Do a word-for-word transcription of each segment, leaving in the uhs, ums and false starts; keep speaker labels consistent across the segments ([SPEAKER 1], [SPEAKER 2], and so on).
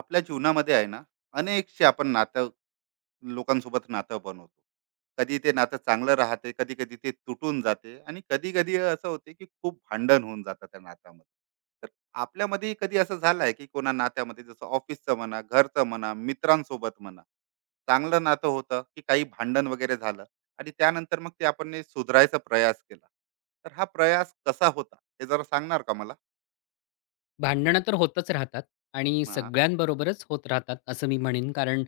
[SPEAKER 1] आपल्या जीवनामध्ये आहे ना अनेकशे आपण नातं लोकांसोबत नातं बनवतो. कधी ते नातं चांगलं राहते, कधी कधी ते तुटून जाते आणि कधी कधी असं होते की खूप भांडण होऊन जातं त्या नात्यामध्ये. तर आपल्यामध्ये कधी असं झालं आहे की कोणा नात्यामध्ये, जसं ऑफिसचं म्हणा, घरचं म्हणा, मित्रांसोबत म्हणा, चांगलं नातं होतं की काही भांडण वगैरे झालं, आणि त्यानंतर मग ते आपण ने सुधारायचा प्रयास केला? तर हा प्रयास कसा होता, हे जरा सांगणार का मला?
[SPEAKER 2] भांडणं तर होतच राहतात आणि
[SPEAKER 1] हा.
[SPEAKER 2] सगळ्यांबरोबरच होत राहतात असं मी म्हणेन. कारण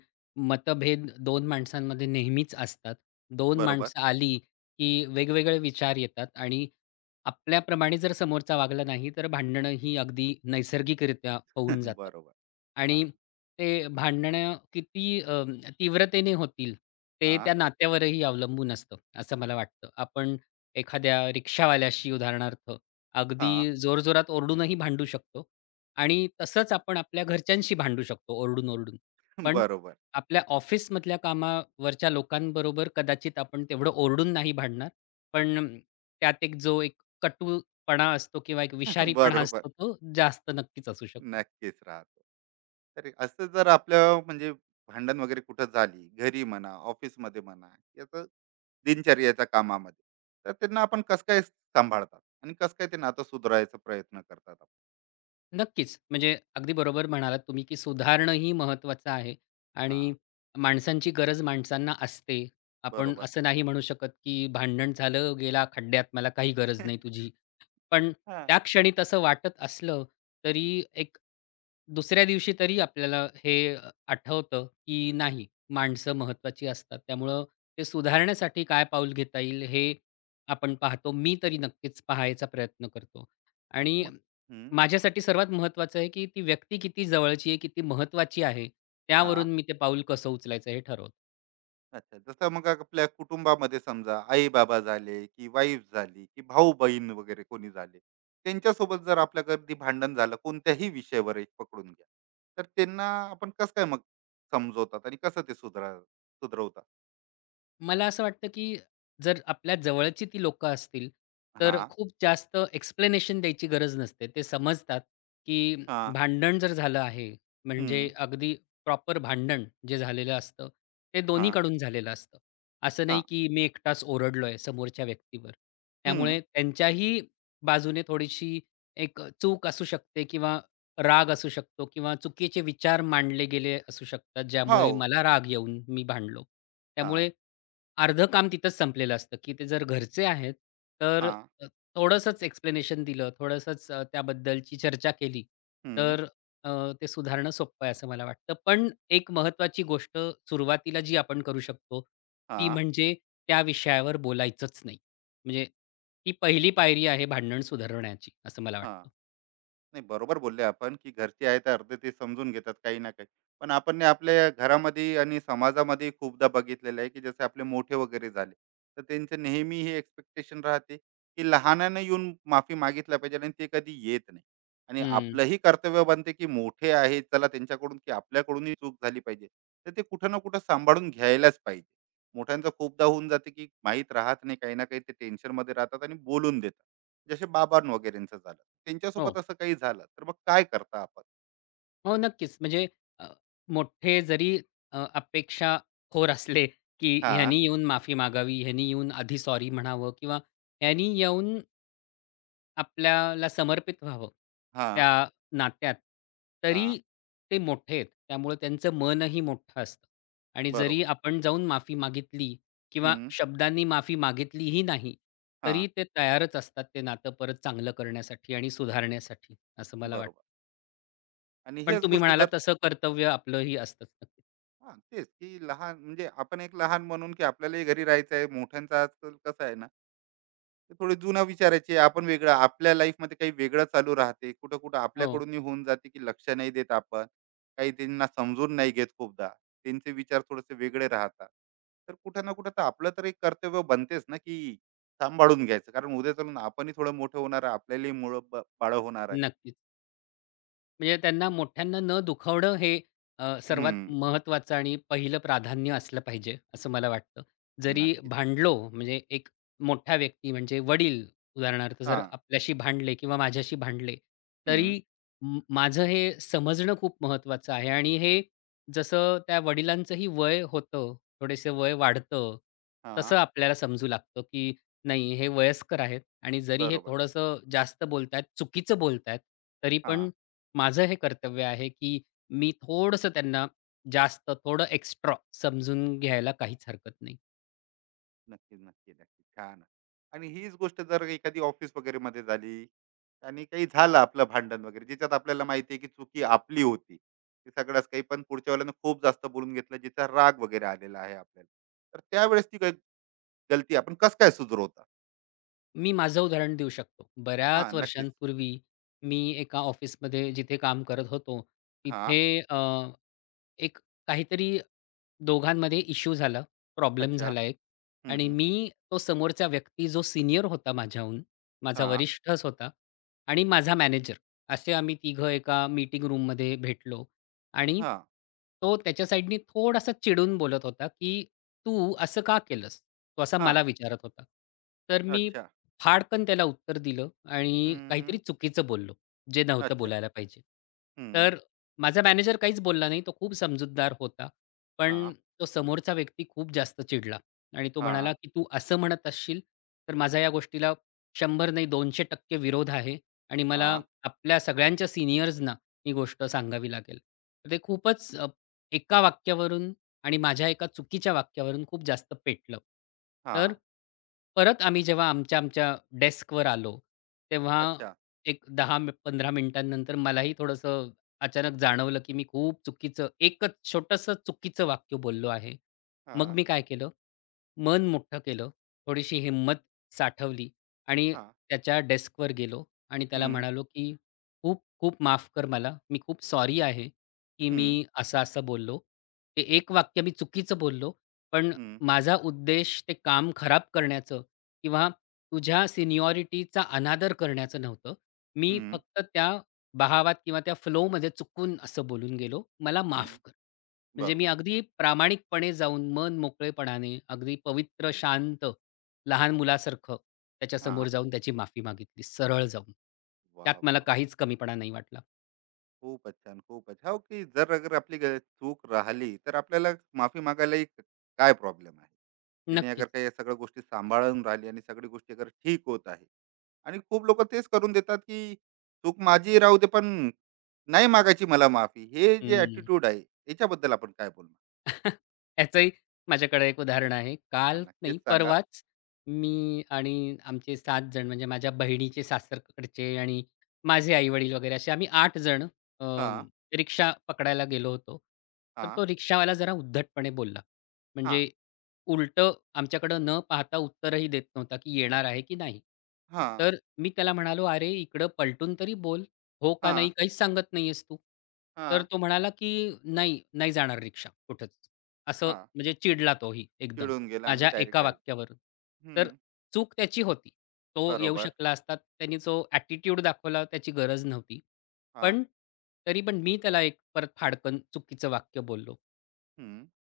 [SPEAKER 2] मतभेद दोन माणसांमध्ये नेहमीच असतात. दोन
[SPEAKER 1] बरोबर.
[SPEAKER 2] माणसं आली, की वेगवेगळे विचार येतात आणि आपल्याप्रमाणे जर समोरचा वागला नाही, तर भांडणं ही अगदी नैसर्गिकरित्या होऊन जातात.
[SPEAKER 1] बरोबर. हा.
[SPEAKER 2] आणि ते भांडणं किती अ, तीव्रतेने होतील, ते
[SPEAKER 1] हा.
[SPEAKER 2] त्या नात्यावरही अवलंबून असतं, असं मला वाटतं. आपण एखाद्या रिक्षावाल्याशी उदाहरणार्थ अगदी
[SPEAKER 1] हा.
[SPEAKER 2] जोरजोरात ओरडूनही भांडू शकतो आणि तसंच आपण आपल्या घरच्यांशी भांडू शकतो ओरडून-ओरडून. पण
[SPEAKER 1] बरोबर.
[SPEAKER 2] आपल्या ऑफिसमधल्या कामावरच्या लोकांबरोबर कदाचित आपण तेवढं ओरडून नाही भांडणार. पण त्यात एक जो एक कटूपणा असतो किंवा एक विषारीपणा
[SPEAKER 1] बरोबर.
[SPEAKER 2] असतो तो जास्त नक्कीच असू शकतो.
[SPEAKER 1] नक्कीच राहतो. तर असं जर आपलं, म्हणजे भांडण वगैरे कुठं झाली, घरी म्हणा, ऑफिसमध्ये म्हणा, याचं दिनचर्येच्या कामामध्ये, तर त्यांना आपण कसं काय सांभाळतात आणि कसं काय ते नातं सुधारायचा प्रयत्न करतात आपण?
[SPEAKER 2] नक्कीच. म्हणजे अगदी बरोबर म्हणालात तुम्ही, की सुधारणं ही महत्त्वाचं आहे आणि
[SPEAKER 1] हां.
[SPEAKER 2] माणसांची गरज माणसांना असते. आपण
[SPEAKER 1] बरोबर.
[SPEAKER 2] असं नाही म्हणू शकत, की भांडण झालं, गेला खड्ड्यात, मला काही गरज नाही तुझी. पण
[SPEAKER 1] हां.
[SPEAKER 2] त्या क्षणी तसं वाटत असलं तरी एक दुसऱ्या दिवशी तरी आपल्याला हे अ, आठवतं, की नाही माणसं महत्त्वाची असतात. त्यामुळं ते सुधारण्यासाठी काय पाऊल घेता येईल हे आपण पाहतो. मी तरी नक्कीच पाहायचा प्रयत्न करतो. आणि
[SPEAKER 1] मग हं.
[SPEAKER 2] माझ्यासाठी सर्वात महत्त्वाचं आहे, की ती व्यक्ती किती जवळची आहे, किती महत्त्वाची आहे,
[SPEAKER 1] हां.
[SPEAKER 2] त्यावरून मी ते पाऊल कसं उचलायचं हे ठरवतो.
[SPEAKER 1] अच्छा. जसं मग आपल्या कुटुंबामध्ये समजा आई-बाबा झाले, की वाईफ झाली, की भाऊ-बहीण वगैरे कोणी झाले. त्यांच्यासोबत जर आपलं कधी भांडण झालं कोणत्याही विषयावर एक पकडून घ्या. तर त्यांना आपण कसं काय मग समजवतात आणि कसं ते सुधरा सुधरवतात?
[SPEAKER 2] मला असं वाटतं, की जर आपल्या जवळची ती लोकं असतील, तर
[SPEAKER 1] हां.
[SPEAKER 2] खूप जास्त एक्सप्लेनेशन द्यायची गरज नसते. ते समजतात, की
[SPEAKER 1] हां.
[SPEAKER 2] भांडण जर झालं आहे, म्हणजे
[SPEAKER 1] हं.
[SPEAKER 2] अगदी प्रॉपर भांडण जे झालेलं असतं, ते
[SPEAKER 1] हां.
[SPEAKER 2] दोन्हीकडून झालेलं असतं. असं नाही,
[SPEAKER 1] हां.
[SPEAKER 2] की मी एकटाच ओरडलोय समोरच्या व्यक्तीवर.
[SPEAKER 1] हं.
[SPEAKER 2] त्यामुळे त्यांच्याही बाजूने थोडीशी एक चूक असू शकते किंवा राग असू शकतो किंवा चुकीचे विचार मांडले गेले असू शकतात,
[SPEAKER 1] हो.
[SPEAKER 2] ज्यामुळे मला राग येऊन मी भांडलो.
[SPEAKER 1] हां.
[SPEAKER 2] त्यामुळे अर्धं काम तिथंच संपलेलं असतं, की ते जर घरचे आहेत, तर
[SPEAKER 1] हां.
[SPEAKER 2] अ, थोडंसंच एक्सप्लेनेशन दिलं, थोडंसंच अ, त्याबद्दलची चर्चा केली,
[SPEAKER 1] हं.
[SPEAKER 2] तर अ, ते सुधारणं सोपं आहे असं मला वाटतं. पण एक महत्त्वाची गोष्ट सुरुवातीला जी आपण करू शकतो, ती
[SPEAKER 1] हां.
[SPEAKER 2] म्हणजे त्या विषयावर बोलायचंच नाही. म्हणजे ही पहिली पायरी आहे भांडण सुधारण्याची असं मला
[SPEAKER 1] हां.
[SPEAKER 2] वाटतं.
[SPEAKER 1] नाही, बरोबर बोलले आपण, की घरचे आहे तर अर्धे ते समजून घेतात काही ना काही. पण आपण ने आपल्या घरामध्ये आणि समाजामध्ये खूपदा बघितलेलं आहे, की जसे आपले मोठे वगैरे झाले, तर त्यांचं नेहमी हे एक्सपेक्टेशन राहते, की लहानानं येऊन माफी मागितली पाहिजे, आणि ते कधी येत नाही. आणि
[SPEAKER 2] हं.
[SPEAKER 1] आपलंही कर्तव्य बनते, की मोठे आहेत, चला त्यांच्याकडून, की आपल्याकडूनही चूक झाली पाहिजे. तर ते कुठं ना कुठं सांभाळून घ्यायलाच पाहिजे. मोठ्यांचं खूपदा होऊन जाते, की माहीत राहत नाही, काही ना काही ते टेन्शनमध्ये राहतात आणि बोलून देतात. जसे बाबां वगैरेंचं झालं. त्यांच्यासोबत
[SPEAKER 2] हो.
[SPEAKER 1] असं काही झालं तर मग काय करता आपण?
[SPEAKER 2] हो, नक्कीच. म्हणजे अ, मोठे जरी अ, अपेक्षाखोर असले, की
[SPEAKER 1] हा.
[SPEAKER 2] ह्यानी येऊन माफी मागावी, ह्यानी येऊन आधी सॉरी म्हणावं किंवा ह्यानी येऊन आपल्याला समर्पित व्हावं
[SPEAKER 1] हा.
[SPEAKER 2] त्या नात्यात,
[SPEAKER 1] हा.
[SPEAKER 2] तरी ते मोठे आहेत. त्यामुळे त्यांचं मनही मोठं असतं आणि
[SPEAKER 1] बरोबर.
[SPEAKER 2] जरी आपण जाऊन माफी मागितली किंवा
[SPEAKER 1] हम्म.
[SPEAKER 2] शब्दांनी माफी मागितलीही नाही,
[SPEAKER 1] हा.
[SPEAKER 2] तरी ते तयारच असतात ते नातं परत चांगलं करण्यासाठी आणि सुधारण्यासाठी, असं मला वाटतं.
[SPEAKER 1] बरोबर. आणि
[SPEAKER 2] पण
[SPEAKER 1] हेच
[SPEAKER 2] तुम्ही
[SPEAKER 1] गोष्ट
[SPEAKER 2] म्हणालात
[SPEAKER 1] जर…
[SPEAKER 2] तसं कर्तव्य आपलंही असतंच. नक्कीच.
[SPEAKER 1] हा, तेच की लहान, म्हणजे आपण एक लहान म्हणून, की आपल्यालाही घरी राहायचं आहे, मोठ्यांचा आजकाल कसं आहे ना, ते थोडे जुनं विचारायचे, आपण वेगळं, आपल्या लाईफमध्ये काही वेगळं चालू राहते, कुठं कुठं
[SPEAKER 2] हो,
[SPEAKER 1] आपल्याकडून होऊन जाते की लक्ष नाही देत आपण, काही त्यांना समजून नाही घेत खूपदा, त्यांचे विचार थोडेसे वेगळे राहतात. तर कुठं ना कुठं तर आपलं तर एक कर्तव्य बनतेच ना, की सांभाळून घ्यायचं, कारण उद्या चालून आपणही थोडं मोठं होणार आहे, आपल्यालाही मुळ बाळ होणार आहे.
[SPEAKER 2] नक्कीच. म्हणजे त्यांना मोठ्यांना न दुखावणं हे अ, सर्वात
[SPEAKER 1] हम्म.
[SPEAKER 2] महत्त्वाचं आणि पहिलं प्राधान्य असलं पाहिजे, असं मला वाटतं. जरी
[SPEAKER 1] नक्कीच.
[SPEAKER 2] भांडलो म्हणजे एक मोठा व्यक्ती म्हणजे वडील उदाहरणार्थ
[SPEAKER 1] हा.
[SPEAKER 2] जर आपल्याशी भांडले किंवा माझ्याशी भांडले,
[SPEAKER 1] हम्म.
[SPEAKER 2] तरी म माझं हे समजणं खूप महत्त्वाचं आहे आणि हे जसं त्या वडिलांचंही वय होतं, थोडेसे वय वाढतं,
[SPEAKER 1] हा.
[SPEAKER 2] तसं आपल्याला समजू लागतं, की नाही हे वयस्कर आहेत आणि जरी हे
[SPEAKER 1] बरोबर.
[SPEAKER 2] थोडंसं जास्त बोलतायत, चुकीचं बोलतायत, तरी
[SPEAKER 1] हा.
[SPEAKER 2] पण माझं हे कर्तव्य आहे, की मी थोडंसं त्यांना जास्त, थोडं एक्स्ट्रा समजून घ्यायला काहीच हरकत नाही.
[SPEAKER 1] नक्की, नक्की, नक्की. छान. आणि हीच गोष्ट जर एखादी ऑफिस वगैरेमध्ये झाली आणि काही झालं आपलं भांडण वगैरे, ज्याच्यात आपल्याला माहिती आहे की चुकी आपली होती. ते सगळंच काही, पण पुढच्या वेळेला खूप जास्त बोलून घेतलं, जिचा राग वगैरे आलेला आहे आपल्याला. तर त्यावेळेस ती काही गलती आपण कसं काय सुधारवता?
[SPEAKER 2] मी माझं उदाहरण देऊ शकतो.
[SPEAKER 1] हां,
[SPEAKER 2] बऱ्याच
[SPEAKER 1] नक्कीच.
[SPEAKER 2] वर्षांपूर्वी मी एका ऑफिसमध्ये जिथे काम करत होतो,
[SPEAKER 1] हां.
[SPEAKER 2] तिथे अ, एक काहीतरी दोघांमध्ये इश्यू झाला, प्रॉब्लेम
[SPEAKER 1] अच्छा.
[SPEAKER 2] झाला एक
[SPEAKER 1] हं,
[SPEAKER 2] आणि
[SPEAKER 1] हं.
[SPEAKER 2] मी तो समोरचा व्यक्ती जो सिनियर होता माझ्याहून, माझा
[SPEAKER 1] हां.
[SPEAKER 2] वरिष्ठच होता आणि माझा मॅनेजर असे आम्ही तिघं एका मीटिंग रूममध्ये भेटलो आणि
[SPEAKER 1] हां.
[SPEAKER 2] तो त्याच्या साईडनी थोडासा चिडून बोलत होता, की "तू असं का केलंस?" तो असा मला
[SPEAKER 1] हां.
[SPEAKER 2] विचारत होता. तर मी
[SPEAKER 1] अच्छा.
[SPEAKER 2] फाडकन त्याला उत्तर दिलं आणि काहीतरी
[SPEAKER 1] हं.
[SPEAKER 2] चुकीचं बोललो, जे नव्हतं
[SPEAKER 1] अच्छा.
[SPEAKER 2] बोलायला पाहिजे.
[SPEAKER 1] हं.
[SPEAKER 2] तर माझा मॅनेजर काहीच बोलला नाही. तो खूप समजूतदार होता.
[SPEAKER 1] हां.
[SPEAKER 2] पण तो समोरचा व्यक्ती खूप जास्त चिडला आणि तो
[SPEAKER 1] हां.
[SPEAKER 2] म्हणाला, की "तू असं म्हणत असशील, तर माझा या गोष्टीला शंभर नाही दोनशे टक्के विरोध आहे आणि मला
[SPEAKER 1] हां.
[SPEAKER 2] आपल्या सगळ्यांच्या सीनियर्सना ही गोष्ट सांगावी लागेल." तर ते खूपच अ, एका वाक्यावरून आणि माझ्या एका चुकीच्या वाक्यावरून खूप जास्त पेटलं. तर
[SPEAKER 1] हां.
[SPEAKER 2] परत आम्ही जेव्हा आमच्या, आमच्या डेस्कवर आलो, तेव्हा
[SPEAKER 1] अच्छा.
[SPEAKER 2] एक दहा पंधरा मिनिटांनंतर मलाही थोडंसं अचानक जाणवलं, की मी खूप चुकीचं एकच छोटंसं चुकीचं वाक्य बोललो आहे. मग
[SPEAKER 1] हां.
[SPEAKER 2] मी काय केलं, मन मोठं केलं, थोडीशी हिंमत साठवली आणि
[SPEAKER 1] हां.
[SPEAKER 2] त्याच्या डेस्कवर गेलो आणि त्याला
[SPEAKER 1] हं.
[SPEAKER 2] म्हणालो, की "खूप खूप माफ कर मला. मी खूप सॉरी आहे, की
[SPEAKER 1] हं.
[SPEAKER 2] मी असं-असं बोललो. ते एक वाक्य मी चुकीचं बोललो, पण
[SPEAKER 1] हं.
[SPEAKER 2] माझा उद्देश ते काम खराब करण्याचं किंवा तुझ्या सीनियॉरिटीचा अनादर करण्याचं नव्हतं. मी
[SPEAKER 1] हं.
[SPEAKER 2] फक्त त्या बाहावात किंवा त्या फ्लोमध्ये चुकून असं बोलून गेलो, मला
[SPEAKER 1] हं.
[SPEAKER 2] माफ कर. म्हणजे मी
[SPEAKER 1] बरोबर.
[SPEAKER 2] अगदी प्रामाणिकपणे जाऊन मन मोकळेपणाने, अगदी पवित्र, शांत, लहान मुलासारखं त्याच्यासमोर
[SPEAKER 1] हां.
[SPEAKER 2] जाऊन त्याची माफी मागितली, सरळ जाऊन.
[SPEAKER 1] वा
[SPEAKER 2] त्यात
[SPEAKER 1] वाह!
[SPEAKER 2] मला
[SPEAKER 1] वाह!
[SPEAKER 2] काहीच कमीपणा नाही वाटला.
[SPEAKER 1] खूपच छान, खूपच. हो, की जर अगर आपली ग चूक राहिली, तर आपल्याला माफी मागायलाही क- काय प्रॉब्लेम आहे? जेणे अगर
[SPEAKER 2] नक्कीच.
[SPEAKER 1] काही या सगळ्या गोष्टी सांभाळून राहिली आणि सगळी गोष्टी अगर ठीक होत आहे. आणि खूप लोकं तेच करून देतात, की चूक माझी राहू दे, पण नाही मागायची मला माफी. हे जे
[SPEAKER 2] हं.
[SPEAKER 1] ॲटिट्यूड आहे, याच्याबद्दल आपण काय बोलणार?
[SPEAKER 2] याचंही माझ्याकडे एक उदाहरण आहे.
[SPEAKER 1] हां,
[SPEAKER 2] काल
[SPEAKER 1] नक्कीच
[SPEAKER 2] नाही
[SPEAKER 1] सांगा.
[SPEAKER 2] परवाच मी आणि आमचे सात जण म्हणजे माझ्या बहिणीचे सासरकडचे आणि माझे आई-वडील वगैरे असे आम्ही आठ जण अ,
[SPEAKER 1] हां.
[SPEAKER 2] रिक्षा पकडायला गेलो होतो. तर
[SPEAKER 1] हां.
[SPEAKER 2] तो रिक्षावाला जरा उद्धटपणे बोलला.
[SPEAKER 1] हां.
[SPEAKER 2] म्हणजे उलटं आमच्याकडं न पाहता उत्तरही देत नव्हता, की येणार आहे की नाही?
[SPEAKER 1] हां.
[SPEAKER 2] तर मी त्याला म्हणालो, "अरे, इकडं पलटून तरी बोल." हो का नाही
[SPEAKER 1] हां.
[SPEAKER 2] काहीच सांगत नाहीयेस तू. तर
[SPEAKER 1] हां.
[SPEAKER 2] तो म्हणाला, की "नाही, नाही जाणार रिक्षा कुठंच." असं
[SPEAKER 1] हां.
[SPEAKER 2] म्हणजे चिडला तोही एकदम
[SPEAKER 1] चिडून गेला आणि
[SPEAKER 2] माझ्या
[SPEAKER 1] डायरेक्ट,
[SPEAKER 2] एका
[SPEAKER 1] डायरेक्ट.
[SPEAKER 2] वाक्यावरून.
[SPEAKER 1] हं.
[SPEAKER 2] तर चूक त्याची होती. तो येऊ
[SPEAKER 1] बरोबर.
[SPEAKER 2] शकला असता. त्यानी जो ॲटिट्यूड दाखवला त्याची गरज नव्हती.
[SPEAKER 1] हां.
[SPEAKER 2] पण तरी पण मी त्याला एक परत फाडकन चुकीचं वाक्य बोललो.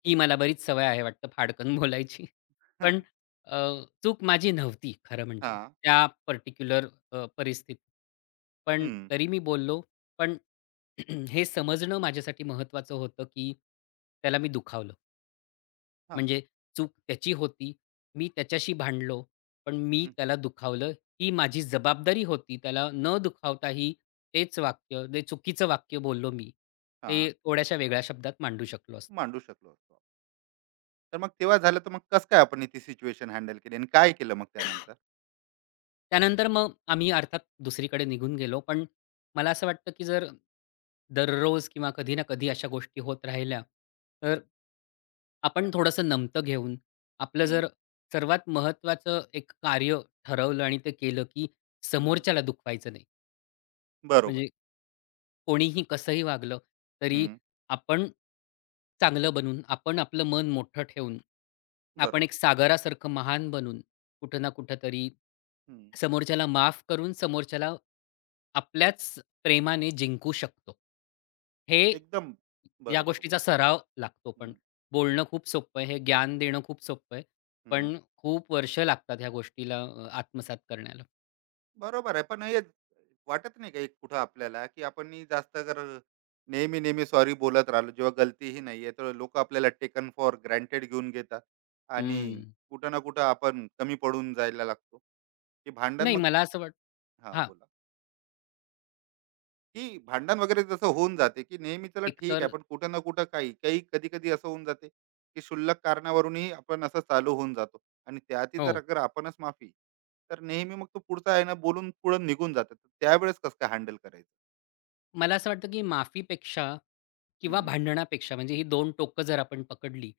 [SPEAKER 2] ही मला बरीच सवय आहे वाटतं फाडकन बोलायची. पण अ, चूक माझी नव्हती खरं म्हणजे
[SPEAKER 1] हां.
[SPEAKER 2] त्या पर्टिक्युलर अ, परिस्थितीत. पण
[SPEAKER 1] हं.
[SPEAKER 2] तरी मी बोललो. पण हे समजणं माझ्यासाठी महत्त्वाचं होतं, की त्याला मी दुखावलं.
[SPEAKER 1] हां.
[SPEAKER 2] म्हणजे चूक त्याची होती. मी त्याच्याशी भांडलो, पण मी
[SPEAKER 1] हं.
[SPEAKER 2] त्याला दुखावलं. ही माझी जबाबदारी होती. त्याला न दुखावताही तेच वाक्य, ते चुकीचं वाक्य बोललो मी.
[SPEAKER 1] हां.
[SPEAKER 2] ते थोड्याशा वेगळ्या शब्दात मांडू शकलो असतो.
[SPEAKER 1] मांडू शकलो असतो. तर मग तेव्हा झालं, तर मग कसं काय आपण ती सिच्युएशन हँडल केली आणि काय केलं मग त्यानंतर?
[SPEAKER 2] त्यानंतर मग आम्ही अर्थात दुसरीकडे निघून गेलो. पण मला असं वाटतं, की जर दररोज किंवा कधी ना कधी अशा गोष्टी होत राहिल्या, तर आपण थोडंसं नमतं घेऊन आपलं
[SPEAKER 1] हं.
[SPEAKER 2] जर सर्वात महत्त्वाचं एक कार्य ठरवलं आणि ते केलं, की
[SPEAKER 1] हं.
[SPEAKER 2] समोरच्याला दुखवायचं नाही.
[SPEAKER 1] बरोबर.
[SPEAKER 2] म्हणजे कोणीही कसंही वागलं तरी
[SPEAKER 1] हं.
[SPEAKER 2] आपण चांगलं बनून, आपण आपलं मन मोठं ठेवून, आपण
[SPEAKER 1] बरोबर.
[SPEAKER 2] एक सागरासारखं महान बनून कुठं ना कुठं तरी
[SPEAKER 1] हं.
[SPEAKER 2] समोरच्याला माफ करून समोरच्याला आपल्याच प्रेमाने जिंकू शकतो. हे
[SPEAKER 1] एकदम
[SPEAKER 2] या
[SPEAKER 1] बरोबर बोल.
[SPEAKER 2] गोष्टीचा सराव लागतो पण.
[SPEAKER 1] हं.
[SPEAKER 2] बोलणं खूप सोपं आहे, हे ज्ञान देणं खूप सोपं आहे.
[SPEAKER 1] हं.
[SPEAKER 2] पण खूप वर्ष लागतात ह्या गोष्टीला अ, आत्मसात करण्याला.
[SPEAKER 1] बरोबर आहे. पण हे वाटत नाही का एक कुठं आपल्याला, की आपण ही जास्त जर नेहमी, नेहमी सॉरी बोलत राहिलो जेव्हा गलतीही नाहीये, तर लोकं आपल्याला टेकन फॉर ग्रँटेड घेऊन घेतात, आणि
[SPEAKER 2] हं.
[SPEAKER 1] कुठं ना कुठं आपण कमी पडून जायला लागतो. ते भांडण
[SPEAKER 2] नाही
[SPEAKER 1] मग…
[SPEAKER 2] मला असं वाट
[SPEAKER 1] हां,
[SPEAKER 2] हां,
[SPEAKER 1] बोला. की भांडण वगैरे जसं होऊन जाते, की नेहमी चला ठीक आहे,
[SPEAKER 2] एकतर
[SPEAKER 1] पण कुठं ना कुठं काही काही कधी कधी असं होऊन जाते की क्षुल्लक कारणावरूनही आपण असं चालू होऊन जातो. आणि त्यातही जर
[SPEAKER 2] हो.
[SPEAKER 1] अगर आपणच माफी… तर नेहमी मग तो पुढचा आहे ना बोलून पुढं निघून जाते, तर त्यावेळेस कसं काय हँडल करायचं?
[SPEAKER 2] मला असं वाटतं, की माफीपेक्षा किंवा
[SPEAKER 1] हम्म.
[SPEAKER 2] भांडणापेक्षा म्हणजे ही दोन टोकं जर आपण पकडली,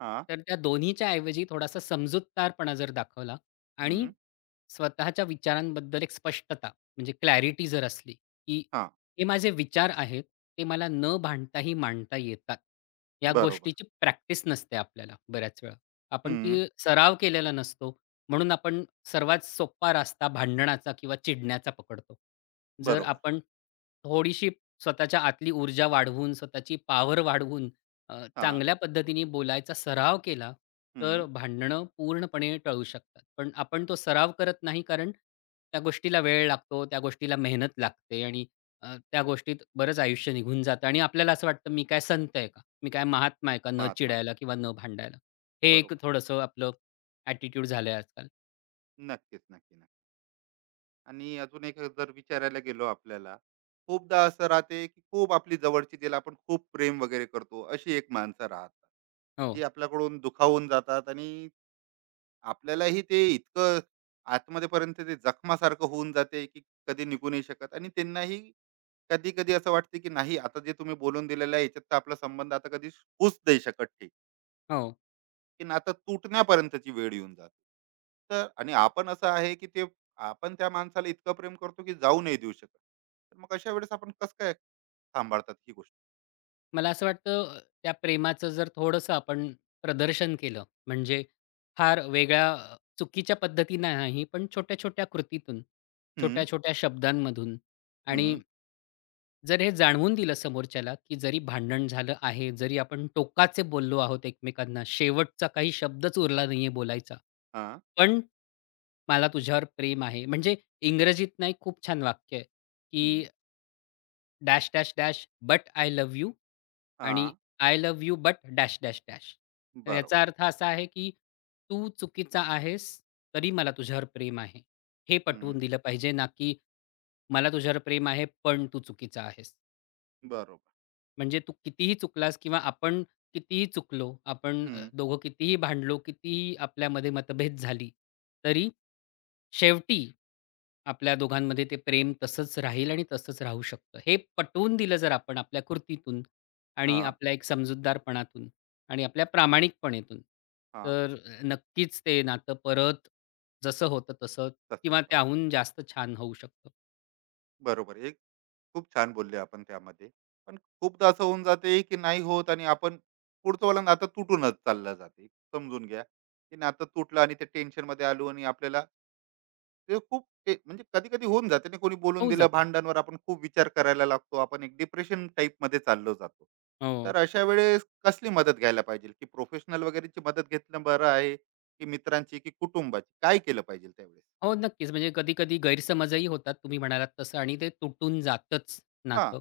[SPEAKER 1] हा.
[SPEAKER 2] तर त्या दोन्हीच्या ऐवजी थोडासा समजूतदारपणा जर दाखवला आणि
[SPEAKER 1] हम्म.
[SPEAKER 2] स्वतःच्या विचारांबद्दल एक स्पष्टता म्हणजे क्लॅरिटी जर असली, की
[SPEAKER 1] हा.
[SPEAKER 2] हे माझे विचार आहेत, ते मला न भांडताही मांडता येतात. या
[SPEAKER 1] बरोबर.
[SPEAKER 2] गोष्टीची प्रॅक्टिस नसते आपल्याला बऱ्याच वेळा. आपण
[SPEAKER 1] हम्म.
[SPEAKER 2] ती सराव केलेला नसतो. म्हणून आपण सर्वात सोपा रस्ता भांडणाचा किंवा चिडण्याचा पकडतो. जर
[SPEAKER 1] बरोबर.
[SPEAKER 2] आपण थोडीशी स्वतःच्या आतली ऊर्जा वाढवून, स्वतःची पावर वाढवून अ,
[SPEAKER 1] हा.
[SPEAKER 2] चांगल्या पद्धतीने बोलायचा सराव केला,
[SPEAKER 1] हम्म.
[SPEAKER 2] तर भांडणं पूर्णपणे टळू शकतात. पण आपण तो सराव करत नाही कारण त्या गोष्टीला वेळ लागतो, त्या गोष्टीला मेहनत लागते आणि अ, त्या गोष्टीत बरंच आयुष्य निघून जातं आणि आपल्याला असं वाटतं, "मी काय संत आहे का? मी काय महात्मा आहे का न
[SPEAKER 1] महात्मा आहे.
[SPEAKER 2] चिडायला किंवा न भांडायला?" हे एक
[SPEAKER 1] बरोबर.
[SPEAKER 2] थोडंसं आपलं ॲटिट्यूड झालंय आजकाल.
[SPEAKER 1] नक्कीच, नक्की, नक्की. आणि अजून एक जर विचारायला गेलो आपल्याला, खूपदा असं राहते की खूप आपली जवळची, ज्याला आपण खूप प्रेम वगैरे करतो, अशी एक माणसं राहतात जी
[SPEAKER 2] हो,
[SPEAKER 1] आपल्याकडून दुखावून जातात, आणि आपल्यालाही ते इतकं आतमध्ये पर्यंत ते जखमासारखं होऊन जाते की कधी निघू नाही शकत. आणि त्यांनाही कधी कधी असं वाटते की नाही, आता जे तुम्ही बोलून दिलेलं आहे याच्यात तर आपला संबंध आता कधी होऊच नाही शकत ठीक,
[SPEAKER 2] हो.
[SPEAKER 1] की नातं तुटण्यापर्यंतची वेळ येऊन जाते. तर आणि आपण असं आहे की ते, आपण त्या माणसाला इतकं प्रेम करतो की जाऊ नाही देऊ शकत. तर मग अशा वेळेस आपण कसं काय सांभाळतात ही गोष्ट?
[SPEAKER 2] मला असं वाटतं अ, त्या प्रेमाचं जर थोडंसं आपण प्रदर्शन केलं, म्हणजे फार वेगळ्या अ, चुकीच्या पद्धतीने नाही, पण छोट्या-छोट्या कृतीतून,
[SPEAKER 1] हम्म.
[SPEAKER 2] छोट्या-छोट्या शब्दांमधून आणि
[SPEAKER 1] हम्म.
[SPEAKER 2] जर हे जाणवून दिलं समोरच्याला, की जरी भांडण झालं आहे, जरी आपण टोकाचे बोललो आहोत एकमेकांना, शेवटचा काही शब्दच उरला नाहीये बोलायचा,
[SPEAKER 1] हा.
[SPEAKER 2] पण मला तुझ्यावर प्रेम आहे. म्हणजे इंग्रजीत ना खूप छान वाक्य आहे,
[SPEAKER 1] हम्म.
[SPEAKER 2] Dash, dash, dash, but I love you
[SPEAKER 1] हा.
[SPEAKER 2] आणि I love you but dash, dash, dash. तर
[SPEAKER 1] बरोबर.
[SPEAKER 2] याचा अर्थ असा आहे, की तू चुकीचा आहेस, तरी मला तुझ्यावर प्रेम आहे. हे
[SPEAKER 1] हम्म.
[SPEAKER 2] पटवून दिलं पाहिजे, ना की मला तुझ्यावर प्रेम आहे, पण तू चुकीचा आहेस.
[SPEAKER 1] बरोबर.
[SPEAKER 2] म्हणजे तू कितीही चुकलास किंवा आपण कितीही चुकलो, आपण अ,
[SPEAKER 1] हम्म.
[SPEAKER 2] दोघं कितीही भांडलो, कितीही आपल्यामध्ये मतभेद झाली, तरी शेवटी आपल्या दोघांमध्ये ते प्रेम तसंच राहील आणि तसंच राहू शकतं. हे पटवून दिलं जर आपण आपल्या कृतीतून आणि
[SPEAKER 1] हा.
[SPEAKER 2] आपल्या एक समजूतदारपणातून आणि आपल्या प्रामाणिकपणेतून,
[SPEAKER 1] हा.
[SPEAKER 2] तर नक्कीच ते नातं परत जसं होतं तसं
[SPEAKER 1] तसंच
[SPEAKER 2] किंवा
[SPEAKER 1] राहा.
[SPEAKER 2] त्याहून जास्त छान होऊ शकतं.
[SPEAKER 1] बरोबर. एक खूप छान बोलले आपण त्यामध्ये. पण खूपदा असं होऊन जाते की नाही होत, आणि आपण पुढचं वाला नातं तुटूनच चाललं जाते. समजून घ्या की नातं तुटलं आणि ते टेन्शन मध्ये आलो, आणि आपल्याला ते खूप, ते म्हणजे कधी कधी होऊन जाते ना, कोणी बोलून
[SPEAKER 2] होऊ
[SPEAKER 1] दिलं
[SPEAKER 2] जातं.
[SPEAKER 1] भांडणवर आपण खूप विचार करायला लागतो, आपण एक डिप्रेशन टाईप मध्ये चाललो जातो.
[SPEAKER 2] हो.
[SPEAKER 1] तर अशा वेळेस कसली मदत घ्यायला पाहिजे, की प्रोफेशनल वगैरेची मदत घेतलं बरं आहे, की मित्रांची, की कुटुंबाची, काय केलं पाहिजे त्यावेळेस?
[SPEAKER 2] हो, नक्कीच. म्हणजे कधी-कधी गैरसमजही होतात तुम्ही म्हणालात तसं आणि ते तुटून जातंच
[SPEAKER 1] हा.
[SPEAKER 2] नातं.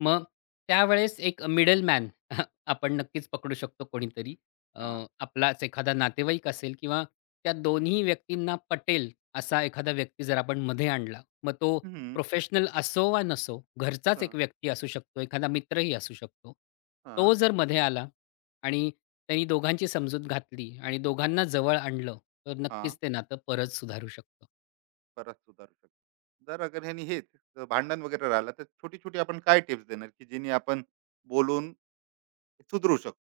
[SPEAKER 2] मग त्यावेळेस एक मिडलमॅन आपण नक्कीच पकडू शकतो कोणीतरी. अ,
[SPEAKER 1] हा.
[SPEAKER 2] आपलाच एखादा नातेवाईक असेल किंवा त्या दोन्ही व्यक्तींना पटेल असा एखादा व्यक्ती जर आपण मध्ये आणला, मग तो
[SPEAKER 1] हम्म.
[SPEAKER 2] प्रोफेशनल असो वा नसो, घरचाच
[SPEAKER 1] हा.
[SPEAKER 2] एक व्यक्ती असू शकतो, एखादा मित्रही असू शकतो.
[SPEAKER 1] हा.
[SPEAKER 2] तो जर मध्ये आला आणि त्यांनी दोघांची समजूत घातली आणि दोघांना जवळ आणलं, तर
[SPEAKER 1] हा.
[SPEAKER 2] नक्कीच ते नातं परत सुधारू शकतो.
[SPEAKER 1] परत सुधारू शकतो. जर अगर ह्यानी हेच अ, भांडण वगैरे राहिलं, तर छोटी छोटी आपण काय टिप्स देणार की जेणे आपण बोलून सुधरू शकतो?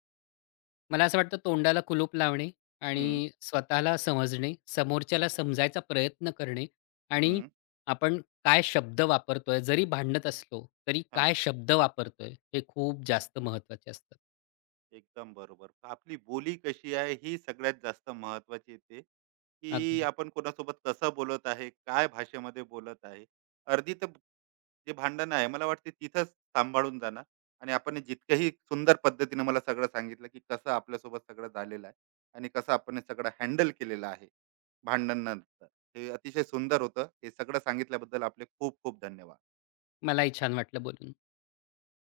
[SPEAKER 2] मला असं वाटतं तोंडाला कुलूप लावणे
[SPEAKER 1] हम्म.
[SPEAKER 2] आणि स्वतःला समजणे, समोरच्याला समजायचा प्रयत्न करणे आणि
[SPEAKER 1] हम्म.
[SPEAKER 2] आपण काय शब्द वापरतोय, जरी भांडत असलो, तरी
[SPEAKER 1] हा.
[SPEAKER 2] काय शब्द वापरतोय हे खूप जास्त महत्त्वाचे असतात.
[SPEAKER 1] एकदम बरोबर. आपली बोली कशी आहे ही सगळ्यात जास्त महत्त्वाची येते, की
[SPEAKER 2] अगदी.
[SPEAKER 1] आपण कोणासोबत कसं बोलत आहे, काय भाषेमध्ये बोलत आहे. अर्धी तर जे भांडणं आहे मला वाटते तिथंच सांभाळून जाणार. आणि आपण जितकंही सुंदर पद्धतीनं मला सगळं सांगितलं, की कसं आपल्यासोबत सगळं झालेलं आहे आणि कसं आपण हे सगळं हँडल केलेलं आहे भांडणानंतर, हे अतिशय सुंदर होतं. हे सगळं सांगितल्याबद्दल आपले खूप खूप धन्यवाद.
[SPEAKER 2] मलाही छान वाटलं बोलून.